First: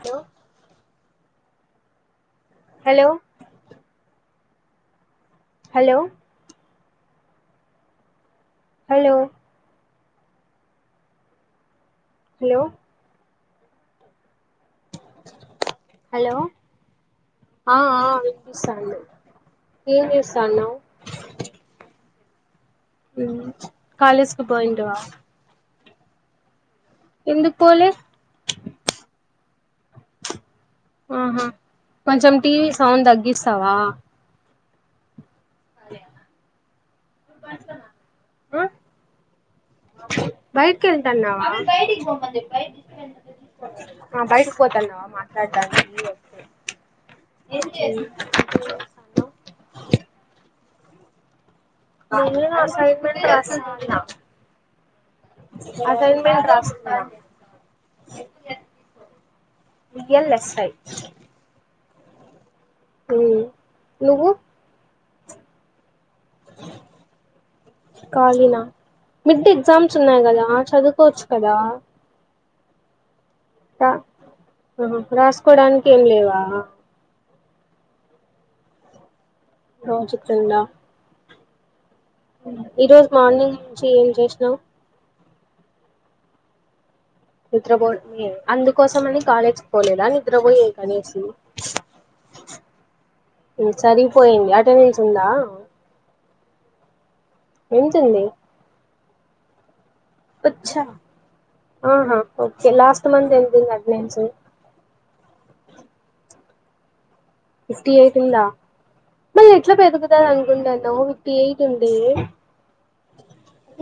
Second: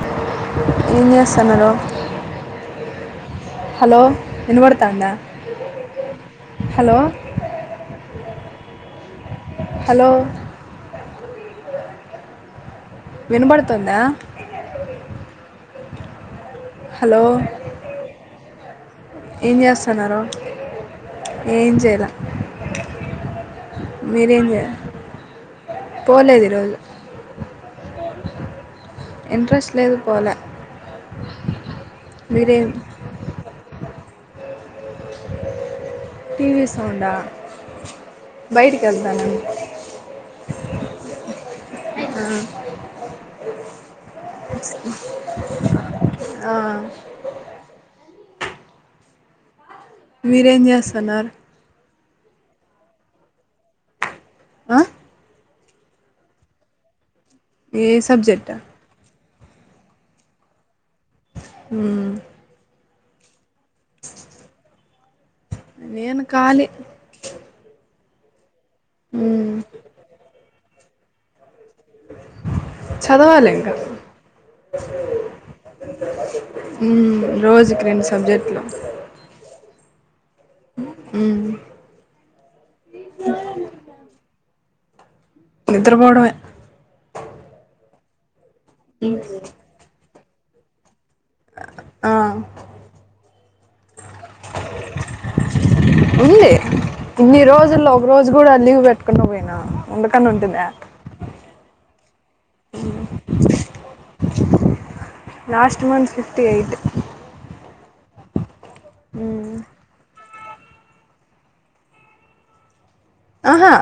Hello ఏం చేస్తున్నారు hello hello వినబడతాందా హలో హలో హలో హలో వినబడుతుందా హలో హలో ఆ ఆ వినిపిస్తాంది ఏం చేస్తున్నారు ఏం చెయ్యలా ఉ కాలేజ్ కి చేయ పోయింటవా పోలేదు ఈరోజు ఎందుకుపోలే ఇంట్రెస్ట్ లేదు పోలే ఆహా కొంచెం టీవీ మీరేం సౌండ్ తగ్గిస్తావా టీవీ సౌండా బయటికి వెళ్తానుండు బయటికి వెళ్తున్నావా ఆ బయటకు పోతాన్నావా మాట్లాడడానికి మీరు ఏం చేస్తున్నారు [unintelligible] ఆ అసైన్మెంట్ రాస్తున్నా ఏ subject V L F I ఉ ఉ నువ్వు నేను ఖాళీ కాలిన మిడ్ మ్మ్. ఎగ్జామ్స్ ఉన్నాయి కదా చదువుకోవచ్చు కదా చదవాలి ఇంకా రా ఆహా రాసుకోడానికి ఏం లేవా ఉ రోజుకి రెండు సబ్జెక్టులు రోజు తింద మ్మ్. ఈ రోజు మార్నింగ్ నుంచి ఏం చేసినావ్ నిద్రపోవడమే నిద్రపో అందుకోసం అని కాలేజ్కి పోలేదా నిద్రపోయే కానీ ఆ సరిపోయింది అటెండెన్స్ ఉందా ఉంది ఇన్ని రోజుల్లో ఒక ఎంతుంది రోజు గూడా లీవు పెట్టకుండా పోయినా ఉండకని ఉంటుందా ఆహా ఓకే లాస్ట్ మంత్ నేను వెళ్ళ లేను sir last month fifty eight fifty eight ఉందా మళ్ళి ఎట్లా పెరుగుతా ముందన్నావ్ ఫిఫ్టీ ఎయిట్ ఉందీ ఆహా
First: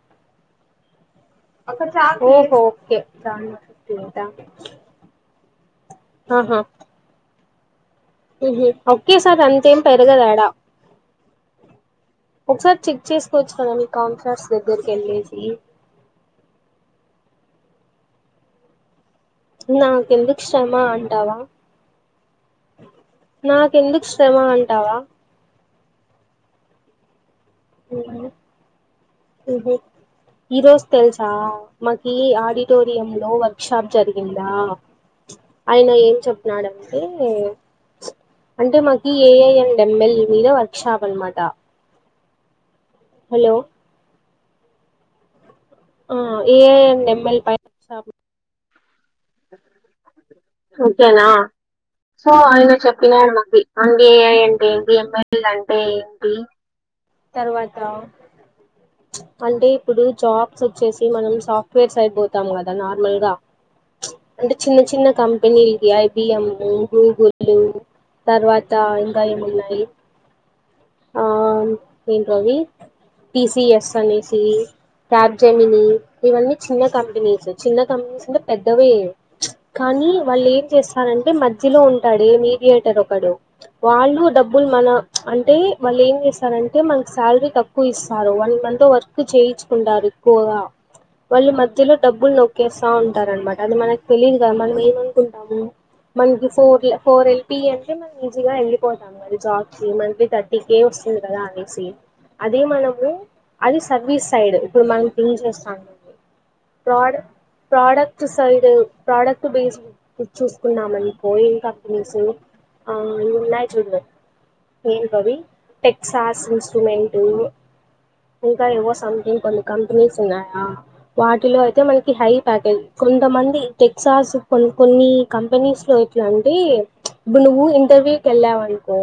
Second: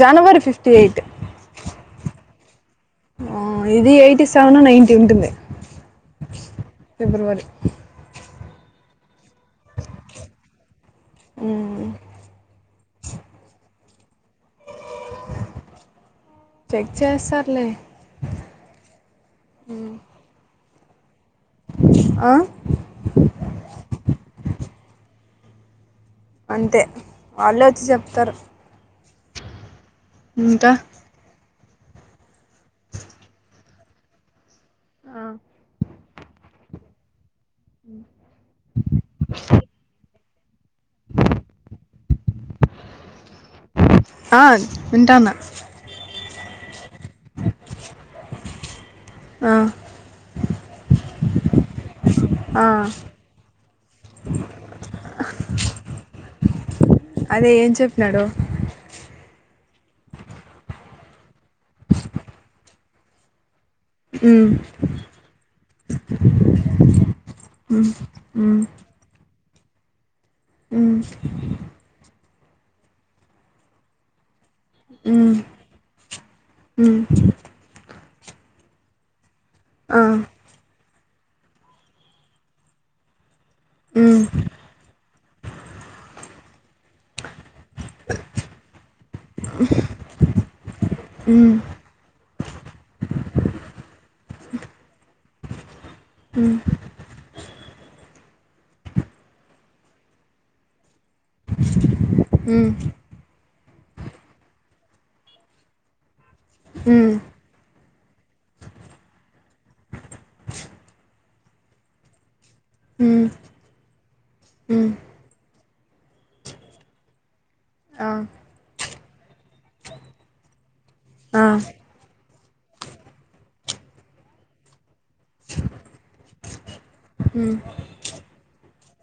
జనవరి ఫిఫ్టీ ఎయిట్ ఓహో ఓకే ఆ దానిలో ఇది ఫిఫ్టీ ఎయిటీ ఎయిటా సెవెన్ నైంటీ ఉంటుంది ఫిబ్రవరి హ్మ్ హు ఓకే సారి అంతేం పెరగదాడ ఉమ్, ఒకసారి చెక్ చేస్కోవచ్చు కదానె కౌన్సర్స్ దగ్గరకి ఎళ్ళేసి లే నా ఎందుకు శ్రమ టవా ఆ, నాకెందుకు శ్రమ అంటావా అంతే వాళ్ళే వచ్చి చెప్తారు హ్మ్ హు ఇంకా ఈరోజు తెలుసా మాకీ ఆడిటోరియం లో వర్క్ షాప్ జరిగిందా ఆయన ఏం చెప్పినాడంటే అంటే మాకి ఏఐ అండ్ ఎంమెల్ మీద వర్క్ షాప్ అన్నమాట హలో ఆ వింటాన ఆ ఏఐ అండ్ ఏంమెల్ పై వర్క్ షాప్ ఆ ఓకేనా సో ఆ, ఆయన చెప్పినాడు మాకి అండ్ ఏఐ అంటే ఏంటి ఎంమెల్ అంటే ఏంటి అదే ఏం తరువాత చెప్పినాడు అంటే ఇప్పుడు జాబ్స్ వచ్చేసి మనం సాఫ్ట్వేర్స్ అయిపోతాం కదా నార్మల్ గా ఉమ్, అంటే చిన్న చిన్న కంపెనీలు ఇవి ఐబిఎం గూగులు ఉమ్, ఉమ్, తర్వాత ఇంకా ఏమున్నాయి ఉమ్ రవి టిసిఎస్ అనేసి ఉమ్, ట్యాబ్ జెమిని ఇవన్నీ చిన్న ఆ కంపెనీస్ చిన్న కంపెనీస్ ఉంటే పెద్దవే కానీ వాళ్ళు ఏం చేస్తారంటే మధ్యలో ఉంటాడే మీడియేటర్ ఒకడు వాళ్ళు మ్మ్ డబ్బులు మన అంటే వాళ్ళు ఏం చేస్తారంటే మనకి శాలరీ తక్కువ ఇస్తారు వన్ మంత్ వర్క్ చేయించుకుంటారు ఎక్కువగా వాళ్ళు మ్మ్ మధ్యలో డబ్బులు నొకేస్తా ఉంటార అనమాట అది మనకి తెలీదు గ మనం ఏమనుకుంటాము మనకి మ్మ్ ఫోర్ ల ఫోర్ ఎల్పి అంటే మ ఈజీగా ఎళ్ళిపోతాం కద జాబ్స్ కి మంత్లీ థర్టీ కే వస్తుంది కదా అనేసి అదీ మ్మ్ మనము అది సర్వీస్ సైడ్ ఇప్పుడు మనం థింక్ చేస్తాం మ్మ్ fraud product side product base చూసుకున్నామనుకో ఈ కంపెనీస్ ఆ మ్మ్ ఇ ఉన్నాయ్ చూడ్వే మ్మ్ ఏం అవి టెక్సాస్ ఇన్స్ట్రుమెంట్ ఆ ఇంకా ఎవవో సంథింగ్ కొన్ని కంపెనీస్ ఉన్నాయా ఆ వాటిలో అయితే మనకి హై ప్యాకేజ్ కొంతమంది టెక్సాస్ కొ కొన్ని కంపెనీస్ లో ఎట్లాంటే ఇప్పుడు మ్మ్ నువ్వు ఇంటర్వ్యూ కి వెళ్ళావనుకో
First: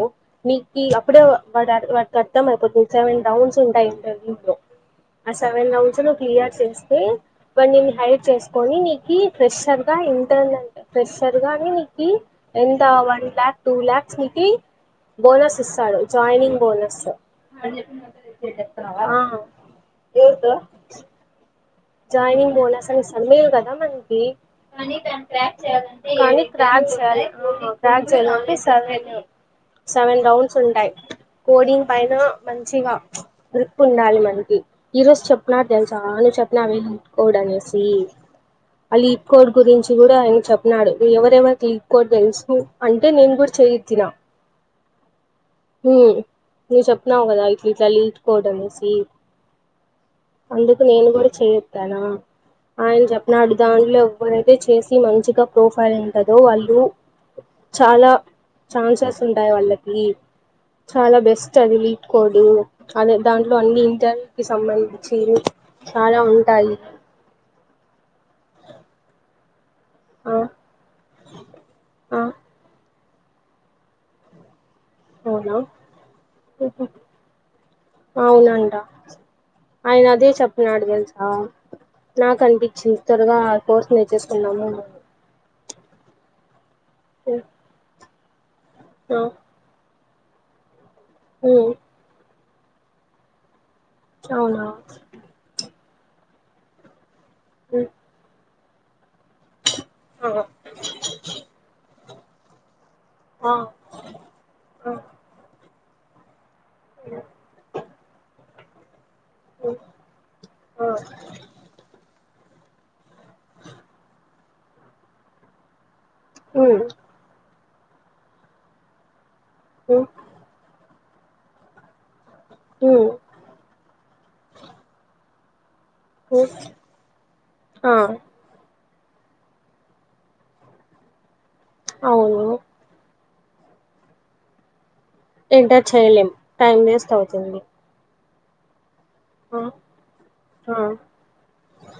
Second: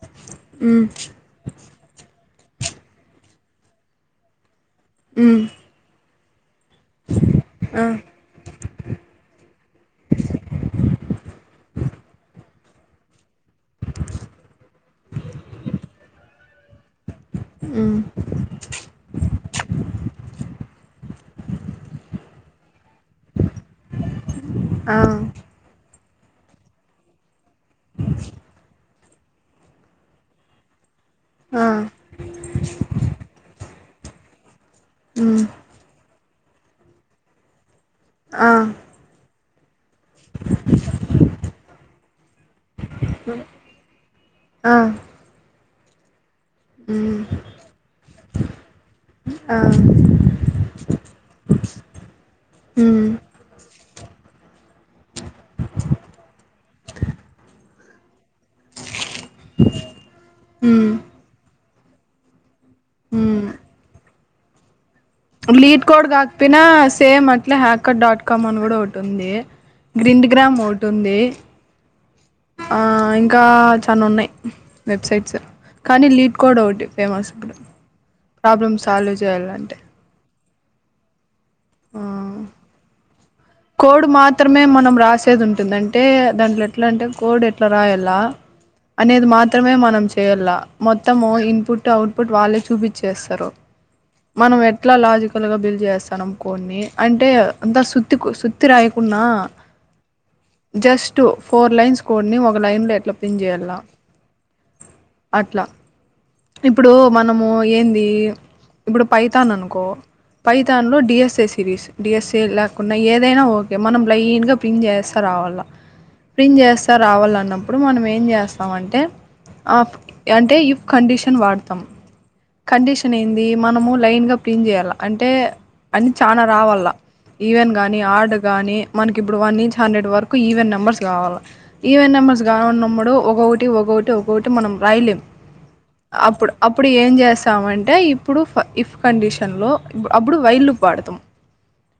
నీకు మ్మ్ అప్పుడే వా వాటికి అర్థంమయిపోతు నను సెవెన్ రౌండ్స్ ఉంటాయి ఇంటర్వ్యూ లో ఆ మ్మ్ సెవెన్ రౌండ్స్ ను్ క్లియర్ చేస్తే వా ఆ హైర్ చేసుకొని నీ ఫ్రెషర్ గా ఇంటార్న్ ఫ్రెషర్ గాని నీకి ఎంత వన్ లాక్ టూ లాక్స్ నీ బోనస్ ఇస్తాడు జాయినింగ్ బోనస్ మ్మ్ ఆ హు ఎంత జాయినింగ్ బోనస్ అని మిలకదా మనకినీ ఆ కానీ ఫ్రాచేయ ఫ్రాచ సర్వేంటు సెవెన్ రౌండ్స్ ఉంటాయి్ ఆ కోడింగ్ పైన మంచిగా గ్రిప్పు ఉండాలి మనకి ఈ రోజు మ్మ్ చెప్న్నారు చానా చెప్ నావి ఉడలసి ఆ అలీ కోడ్ గురించి కూడా ఆయన చెప్పన్నాడు ఎవరెవరికి క్కోడ్ తెలుసు అంటే నేను కూడా చేయిత్తిన ఆ ఉ నువ్వు మ్మ్ చెప్పినవు కదా ఇట్లా ఇట్లా లింకు కోడ్ అనేసి ఆ అందుకు నేను కూడా చెయ్యెత్తనా ఆయన మ్మ్ చెప్పిన అడు దాంట్లో ఎవరైతే చేసి మంచిగా ప్రొఫైల్ ఉంటుందో వాళ్ళు చాలా ఛాన్సెస్ ఉంటాయి వాళ్ళకి మ్మ్ చాలా బెస్ట్ అది లీక్కొడ్ అదే మ్మ్ దాంట్లో అన్ని ఇంటర్వూ కి సంబంధించ చీరు లీడ్ కోడ్ కాకపోయినా సేమ్ అట్లా హ్యాకర్ డాట్ కామ్ అని కూడా ఒకటి ఉంది గ్రిండ్ ఆ గ్రామ్ ఒకటింది ఆ ఆ ఇంకా చా ఉన్నాయి్ వెబ్సైట్స్ అవునా కానీ లీడ్ కోడ్ ఒకటి ఉహు, ఫేమస్ ఇప్పుడు అవునంట ప్రాబ్లమ్ సాల్వ్ చేయాలంటే ఆయన అదే చెప్ప నాడు తెలుసా ఆ నాకు అనిపించింది త్వరగా ఆ కోర్స్ కోడ్ నేర్చేసుకుందాము మాత్రమే అని మనం రాసేది ఉంటుంది అంటే దాంట్లో ఎట్లా అంటే ఉ, కోడ్ ఎట్లా రాయాల ఆ, అనేది మాత్రమే మనం చేయలా మొత్తము ఉ, ఇన్పుట్ అవుట్పుట్ వాళ్ళే చూపించేస్తారు మనం అవునా ఎట్లా లాజికల్ గా డీల్ చేస్తున్నాం కోడ్ ని అండ్ అంటే ఉ, సుత్తి సుత్తి రాయకుండా ఆ జస్ట్ ఫోర్ లైన్స్ కోడ్ ని ఒక లైన్లో ఎట్ల బిల్డ్ ఆ చేయాల అట్లా ఇప్పుడు మనము ఏంది ఇప్పుడు పైతాన్ అనుకో పైతాన్ లో డిఎస్ఏ సిరీస్ డిఎస్ఏ లేకుండా ఏదైనా ఓకే మనం లైన్ గా ప్రింట్ చేస్తా రావాల ప్రింట్ చేస్తా ఆ రావాలన్న ఇప్పుడు మనం ఏం చేస్తామ అంటే అంటే ఇఫ్ కండిషన్ వాడతాం కండిషన్ ఏంది మనము లైన్ గా ప్రింట్ చేయాల అంటే అన్న చాలా రావాల ఈవెన్ కానీ ఆర్డు కానీ మనకి ఇప్పుడు వన్ నుంచి హండ్రెడ్ వరకు ఈవెన్ నెంబర్స్ కావాలి ఈవెన్ నెంబర్స్ అవును కావలన్నప్పుడు ఒకొటి ఒకొటి ఒక్కొకటి మనం రాయలేం ఎంటర్ చేయలేం అప్పుడు టైం అప్పుడు ఏం వేస్ట్ చేస్త అవుతుంది ాంటే ఇప్పుడు ఇఫ్ కండిషన్ ఆ లో అప్పుడు వైల్ ఆ లూప్ వాడుతాం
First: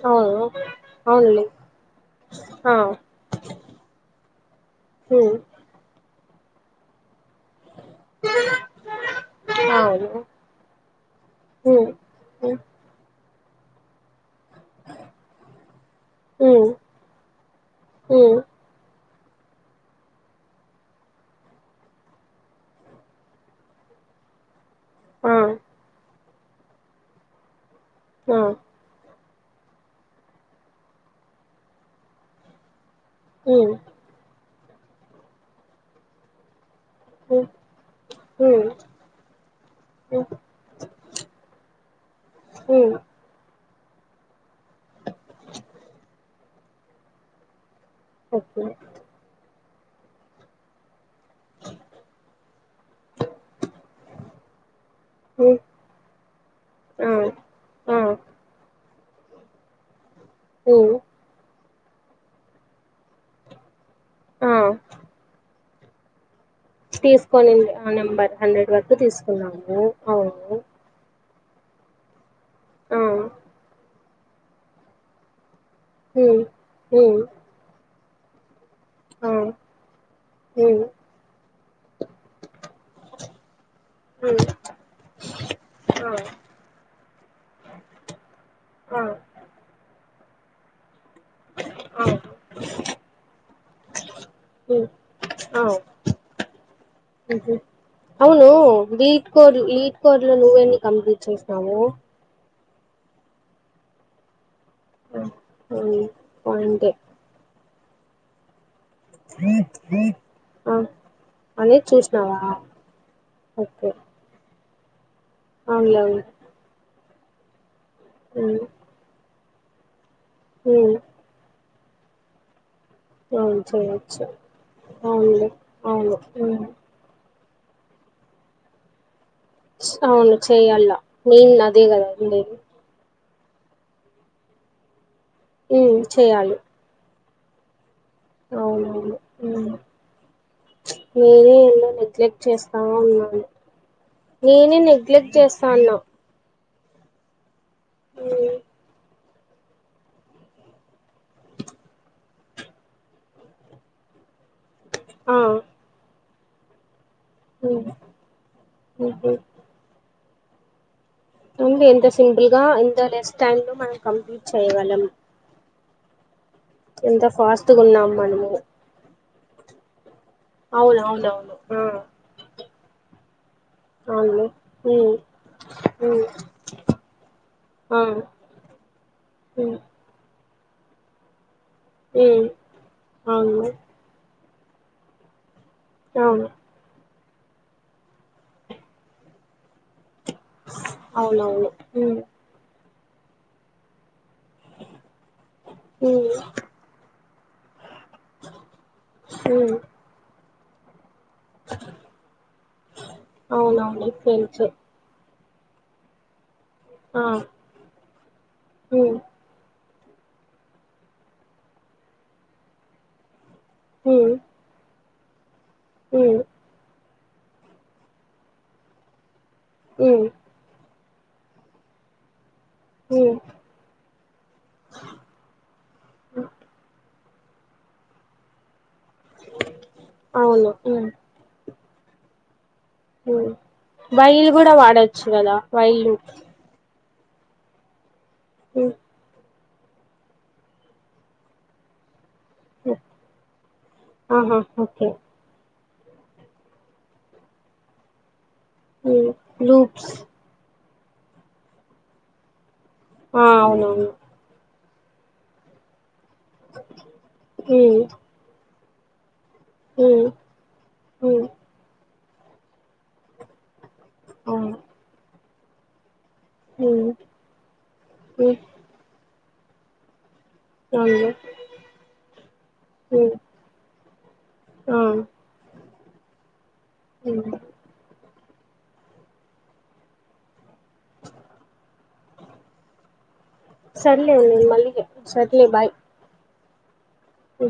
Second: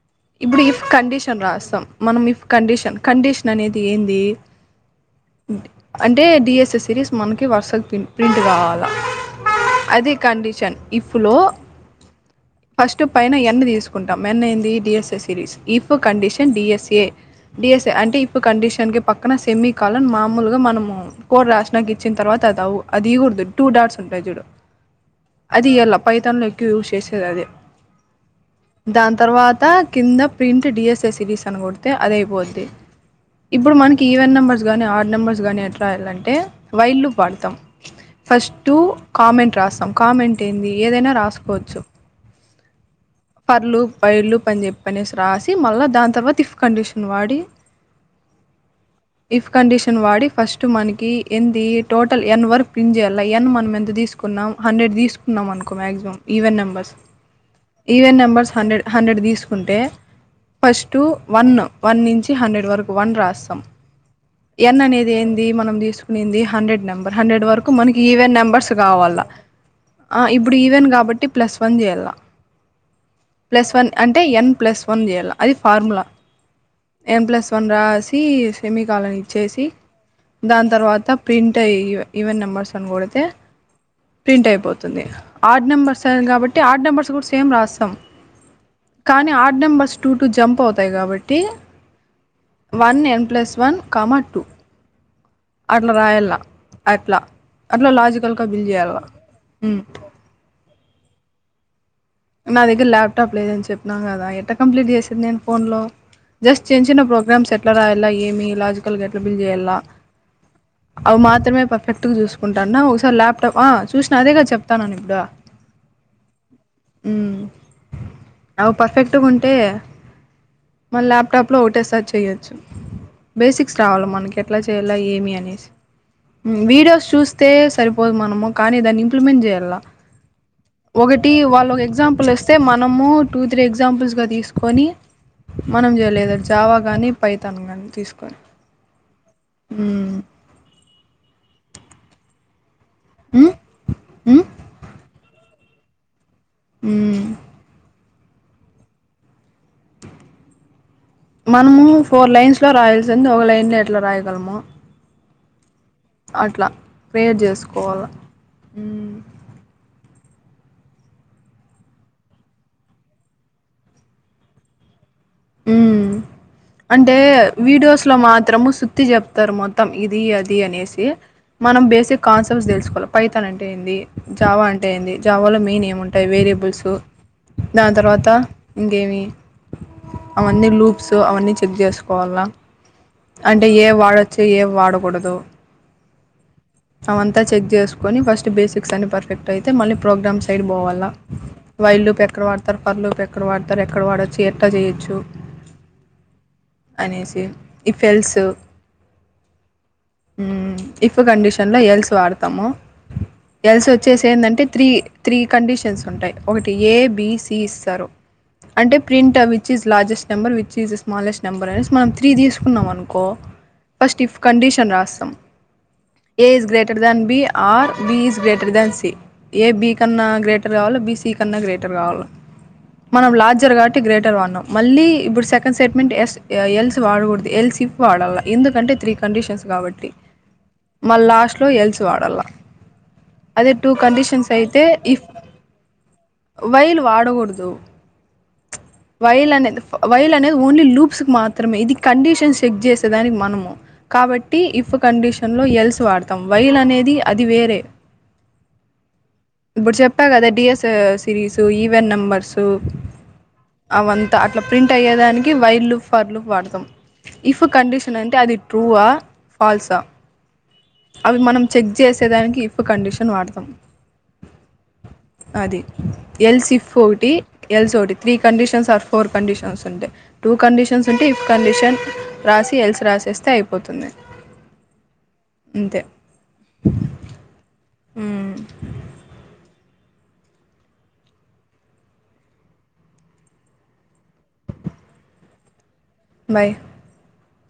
అవును ఇప్పుడు ఇఫ్ కండిషన్ అవునులే రాస్తాం మనం ఇఫ్ ఆ కండిషన్ కండిషన్ అనేది ఏంది హ అంటే డిఎస్ఏ సిరీస్ మనకి వరుసగా ప్రి ప్రింట్ కావాలా అవును అది కండిషన్ ఇఫ్ లో ఉమ్ ఫస్ట్ పైన ఎన్ తీసుకుంటాం మెనేంది DSA series if condition um um DSA DSA అంటే ఇఫ్ ఉమ్ కండిషన్ పక్క పక్కన సెమీ కాలన్ మామూలుగా మనము కోడ్ రాసినక ఇచ్చిన తర్వాత అదవు అది ఇయకూడదు టూ డాట్స్ ఉంటాంది చూడు ఆ అది ఇయలా పయితానులో ఎక్కువ యూజ్ చేసేది అదే ఆ దాని తర్వాత కింద ప్రింట్ డిఎస్ఏ సిరీస్ అని కొడితే అది అయిపొద్ది ఉమ్ ఇప్పుడు మనకి ఈవెన్ నెంబర్స్ గానీ ఆడ్ నెంబర్స్ గానీ ఎట్ రాయలంటే వైలూప్ ఉమ్ వాడుతాం ఉమ్ ఫస్ట్ కామెంట్ రాస్తాం ఉమ్ కామెంట్ ఏంది ఏదైనా రాసుకోవచ్చు ఉమ్ పర్లు పైర్లు పని చె పనేసి రాసి మళ్ళ దాని తర్వాత ఇఫ్ కండిషన్ వాడి ఓకే ఇఫ్ కండిషన్ వాడి ఫస్ట్ మనకి ఏంది టోటల్ ఎన్ వర్క్ పిన్ చేయాల ఎన్ మనం ఎంత తీసుకున్నాం హండ్రెడ్ తీసుకున్నాం ఉమ్ అనుకో మ్యాక్సిమం ఈవెన్ నెంబర్స్ ఆ ఆ ఈవెన్ నెంబర్స్ హండ్రెడ్ హండ్రెడ్ తీసుకుంటే ఉమ్ ఫస్టు వన్ వన్ నుంచి హండ్రెడ్ వరకు వన్ రాస్తాం ఆ ఎన్ అనేది ఏంది మనం తీసుకునింది హండ్రెడ్ నెంబర్ హండ్రెడ్ వరకు తీసుకొనింది ఆ మనకి ఈవెన్ నెంబర్ నెంబర్స్ హండ్రెడ్ వరకు కావాల్ల తీసుకున్నాము అ ఇప్పుడు అవును ఈవెన్ కాబట్టి ప్లస్ వన్ చేయాల ఆ ప్లస్ వన్ అంటే ఎన్ ప్లస్ వన్ చేయాల అది ఫార్ములా ఉ ఉ ఎన్ ప్లస్ వన్ రాసి సెమికాలన్ ఆ ఇచ్చేసి దాని ఉ తర్వాత ప్రింట్ అయ్యి ఈ ఈవెన్ నెంబర్స్ అని కొడితే ఉ ప్రింట్ అయిపోతుంది ఆడ్ నెంబర్స్ ఆ కాబట్టి ఆడ్ నెంబర్స్ కూడా సేమ్ రాస్తాం ఆ కానీ odd numbers two two jump అవుతాయి కాబట్టి ఆ వన్ ఎన్ ప్లస్ వన్ కామ ఉ ఆ అట్ల రాయల్ల అట్లా అట్లా లాజికల్గా అవును బిల్ చేయాల లీట్ కోడ్ మ్ లీట్ కోడ్ లో నువ్వెన్ని కంప్లీట్ చేసినావు నా దగ్గర ల్యాప్టాప్ లేదని చెప్పినా కదా ఎట్ట కంప్లీట్ చేసేది నేను ఫోన్ లో ఉమ్ జస్ట్ చిన్న పాయింటే చిన్న ప్రోగ్రామ్స్ ఎట్ల రాయల్లా ఏమి ఇలా ముక్కలుగ ఎట్ల బిల్ చేయాల ఆ అవి మాత్రమే అనేది పర్ఫెక్ట్ గా చూసినావా చూసుకుంటాన్న ఒకసారి ల్యాప్టాప్ ఆ చూసిన అదే కద చెప్తానను ఇప్పుడు అమ్లి యెవలు ఉమ్ అవి పర్ఫెక్ట్గా ఉంటే ఉమ్ ఉమ్ మళ ల్యాప్టాప్ లో ఒకటేసారి చేయొచ్చు అవును బేసిక్స్ రావాల చేయొచ్చు మనకి ఎట్లా చేయాల ఏమి అవునులే అనేసి అవును ఉమ్ వీడియోస్ చూస్త తే సరిపోదు మనము కానీ దాన్ని ఇంప్లిమెంట్ చేయాల అవును చెయ్యాల ఒకటి మెయిన్ వాల్ ఒక అదే కదా ఎగ్జాంపుల్ వస్తే ఉండేది మనము టూ త్రీ ఎగ్జాంపుల్స్ గా తీసుకొని మనం ఉమ్ చేయలేదు చేయాలి జావా గాని పైతన్ గానీ తీసు అవునవును వేరే ఏన్నో నెగ్లెక్ట్ చేస్ అవునవును మ్మ్ మ్మ్ నేనే నెగ్లెక్ట్ చేస్తాన్నా ఉమ్ ఎ యి మనము ఫోర్ లైన్స్ లో రాయాల్సింది ఒక లైన్ లో ఎట్లా రాయగలము హ అట్లా ప్రేయర్ చేసుకోవాల ఉ ఉంది ఎంత సింపుల్ గా ఎంత లెస్ టైమ్ లో మనం కంప్లీట్ చేయగలం అంటే ఎంత ఫాస్ట్ గా ఉన్నాం వీడియోస్లో మనము మాత్రము సుత్తి చెప్ తర్ మొత్తం ఇది అది అవును అనేసి అవునవును మనం ఆ బేసిక్ కాన్సెప్ట్స్ తెలుసుకోవాల పైతాన్ అంటే ఏంది అవును జావా అంటే ఏంది ఉమ్ జావాలో మెయిన్ ఉమ్ ఏముంటాయి వేరియేబుల్స్ దాని ఆ తర్వాత ఇంకేమి ఉమ్ అవన్నీ లూప్స్ అవన్నీ చెక్ చేసుకోవాలా ఉమ్ అవును అంటే ఏ వాడ ఏవి వాడొచ్చు ఏవీ వాడకూడదొ అవును అవంత చెక్ చేసుకొని ఫస్ట్ బేసిక్స్ అని పర్ఫెక్ట్ అయితే మళ్ళీ ప్రోగ్రామ్ సైడ్ బోవాల్ల అవునవును వైలు ఉమ్ లూప్ ఎక్కడ వాడతారు పర్ లూపు ఎక్కడ వాడతారు ఎక్కడ వాడరు చేత్త చెయ్యొచ్చు ఉమ్ అనేసి ఇఫెల్ట్స్ ఉమ్ ఉ ఇఫ్ కండిషన్ల ఎల్స్ వాడుతాము ఎల్స్ అవునవును వచ్చేసి ఏంది అంటే ఫ్రెండ్స్ త్రీ త్రీ కండిషన్స్ ఉంటాయి ఒకటి ఏ ఆ బి సి ఇస్తారు అంటే ఉమ్ ప్రింట్ ఆ which is largest number which is smallest number అనేసి మనం త్రీ తీసుకున్నాం అనుకో ఫస్ట్ ఉమ్ ఇఫ్ కండిషన్ రాస్తాం um A is greater than B or B is greater than C A B కన్నా um greater కావాలో B C C కన్న greater కావాలా మనం ఉమ్ ఉమ్. లార్జర్ కాబట్టి గ్రేటర్ వాన్నాం మళ్ళీ ఇప్పుడు సెకండ్ స్టేట్మెంట్ ఎస్ ఎల్స్ వాడకూడదు ఎల్స్ఫ ఎల్ సి ప్ వాడాల ఎందుకంటే త్రీ కండిషన్స్ కాబట్టి అవును ఉమ్ మళ్ళ లాస్ట్ లో ఎల్స్ తు వాడల్లా ఉమ్ అది టూ కడిషన్స్ వైల్ కూడా అయితే ఇఫ్ వాడొచ్చు కదా వైల్ వైల్ వాడు డకూడదు లూప్. ఉమ్ వైల్ అనేది వైల్ అనేది ఓన్లీలూబ్స్ కు మాత్రమే ఇది కండిషన్ టెన్స్ చెక్ ఉమ్ చేసేదానికి మనము ఆహా కాబట్టి ఇఫ్ ఓకే కండిషన్ లో ఎల్ ఇచ్చు వాడుతాం వైల్ అనేది అది వేరే ఉమ్ ఇప్పుడు లూప్స్ చెప్పా కదా డిఎస్ తా సిరీస్ ఈవెన్ నంబర్స్ ఆ అవునవును అవి అంతా అట్లా ప్రింట్ అయ్యేదానికి వైలు ఫర్లు వాడతాం ఇఫ్ ఉమ్ కండిషన్ అంటే అది ట్రూవా ఫాల్స్ ఆ ఉమ్ అవి ఉమ్ మనం చెక్ చేసేదానికి ఇఫ్ కండిషన్ వాడతాం అవును అది ఎల్ సిప్ ఉమ్ ఓటి ఎల్స్ ఓటి three um conditions or four conditions అంటే టూ కండిషన్స్ ఉంటే అవును. ఇఫ్ కండిషన్ రాసి ఎల్స్ రాసేస్తే అయిపోతుంది రామ్ ఇంతే ఉ [unintelligible] సర్లే ఉన్ను నేను మళ్ళీ ఏ సర్లే బాయ్ బాయ్ హు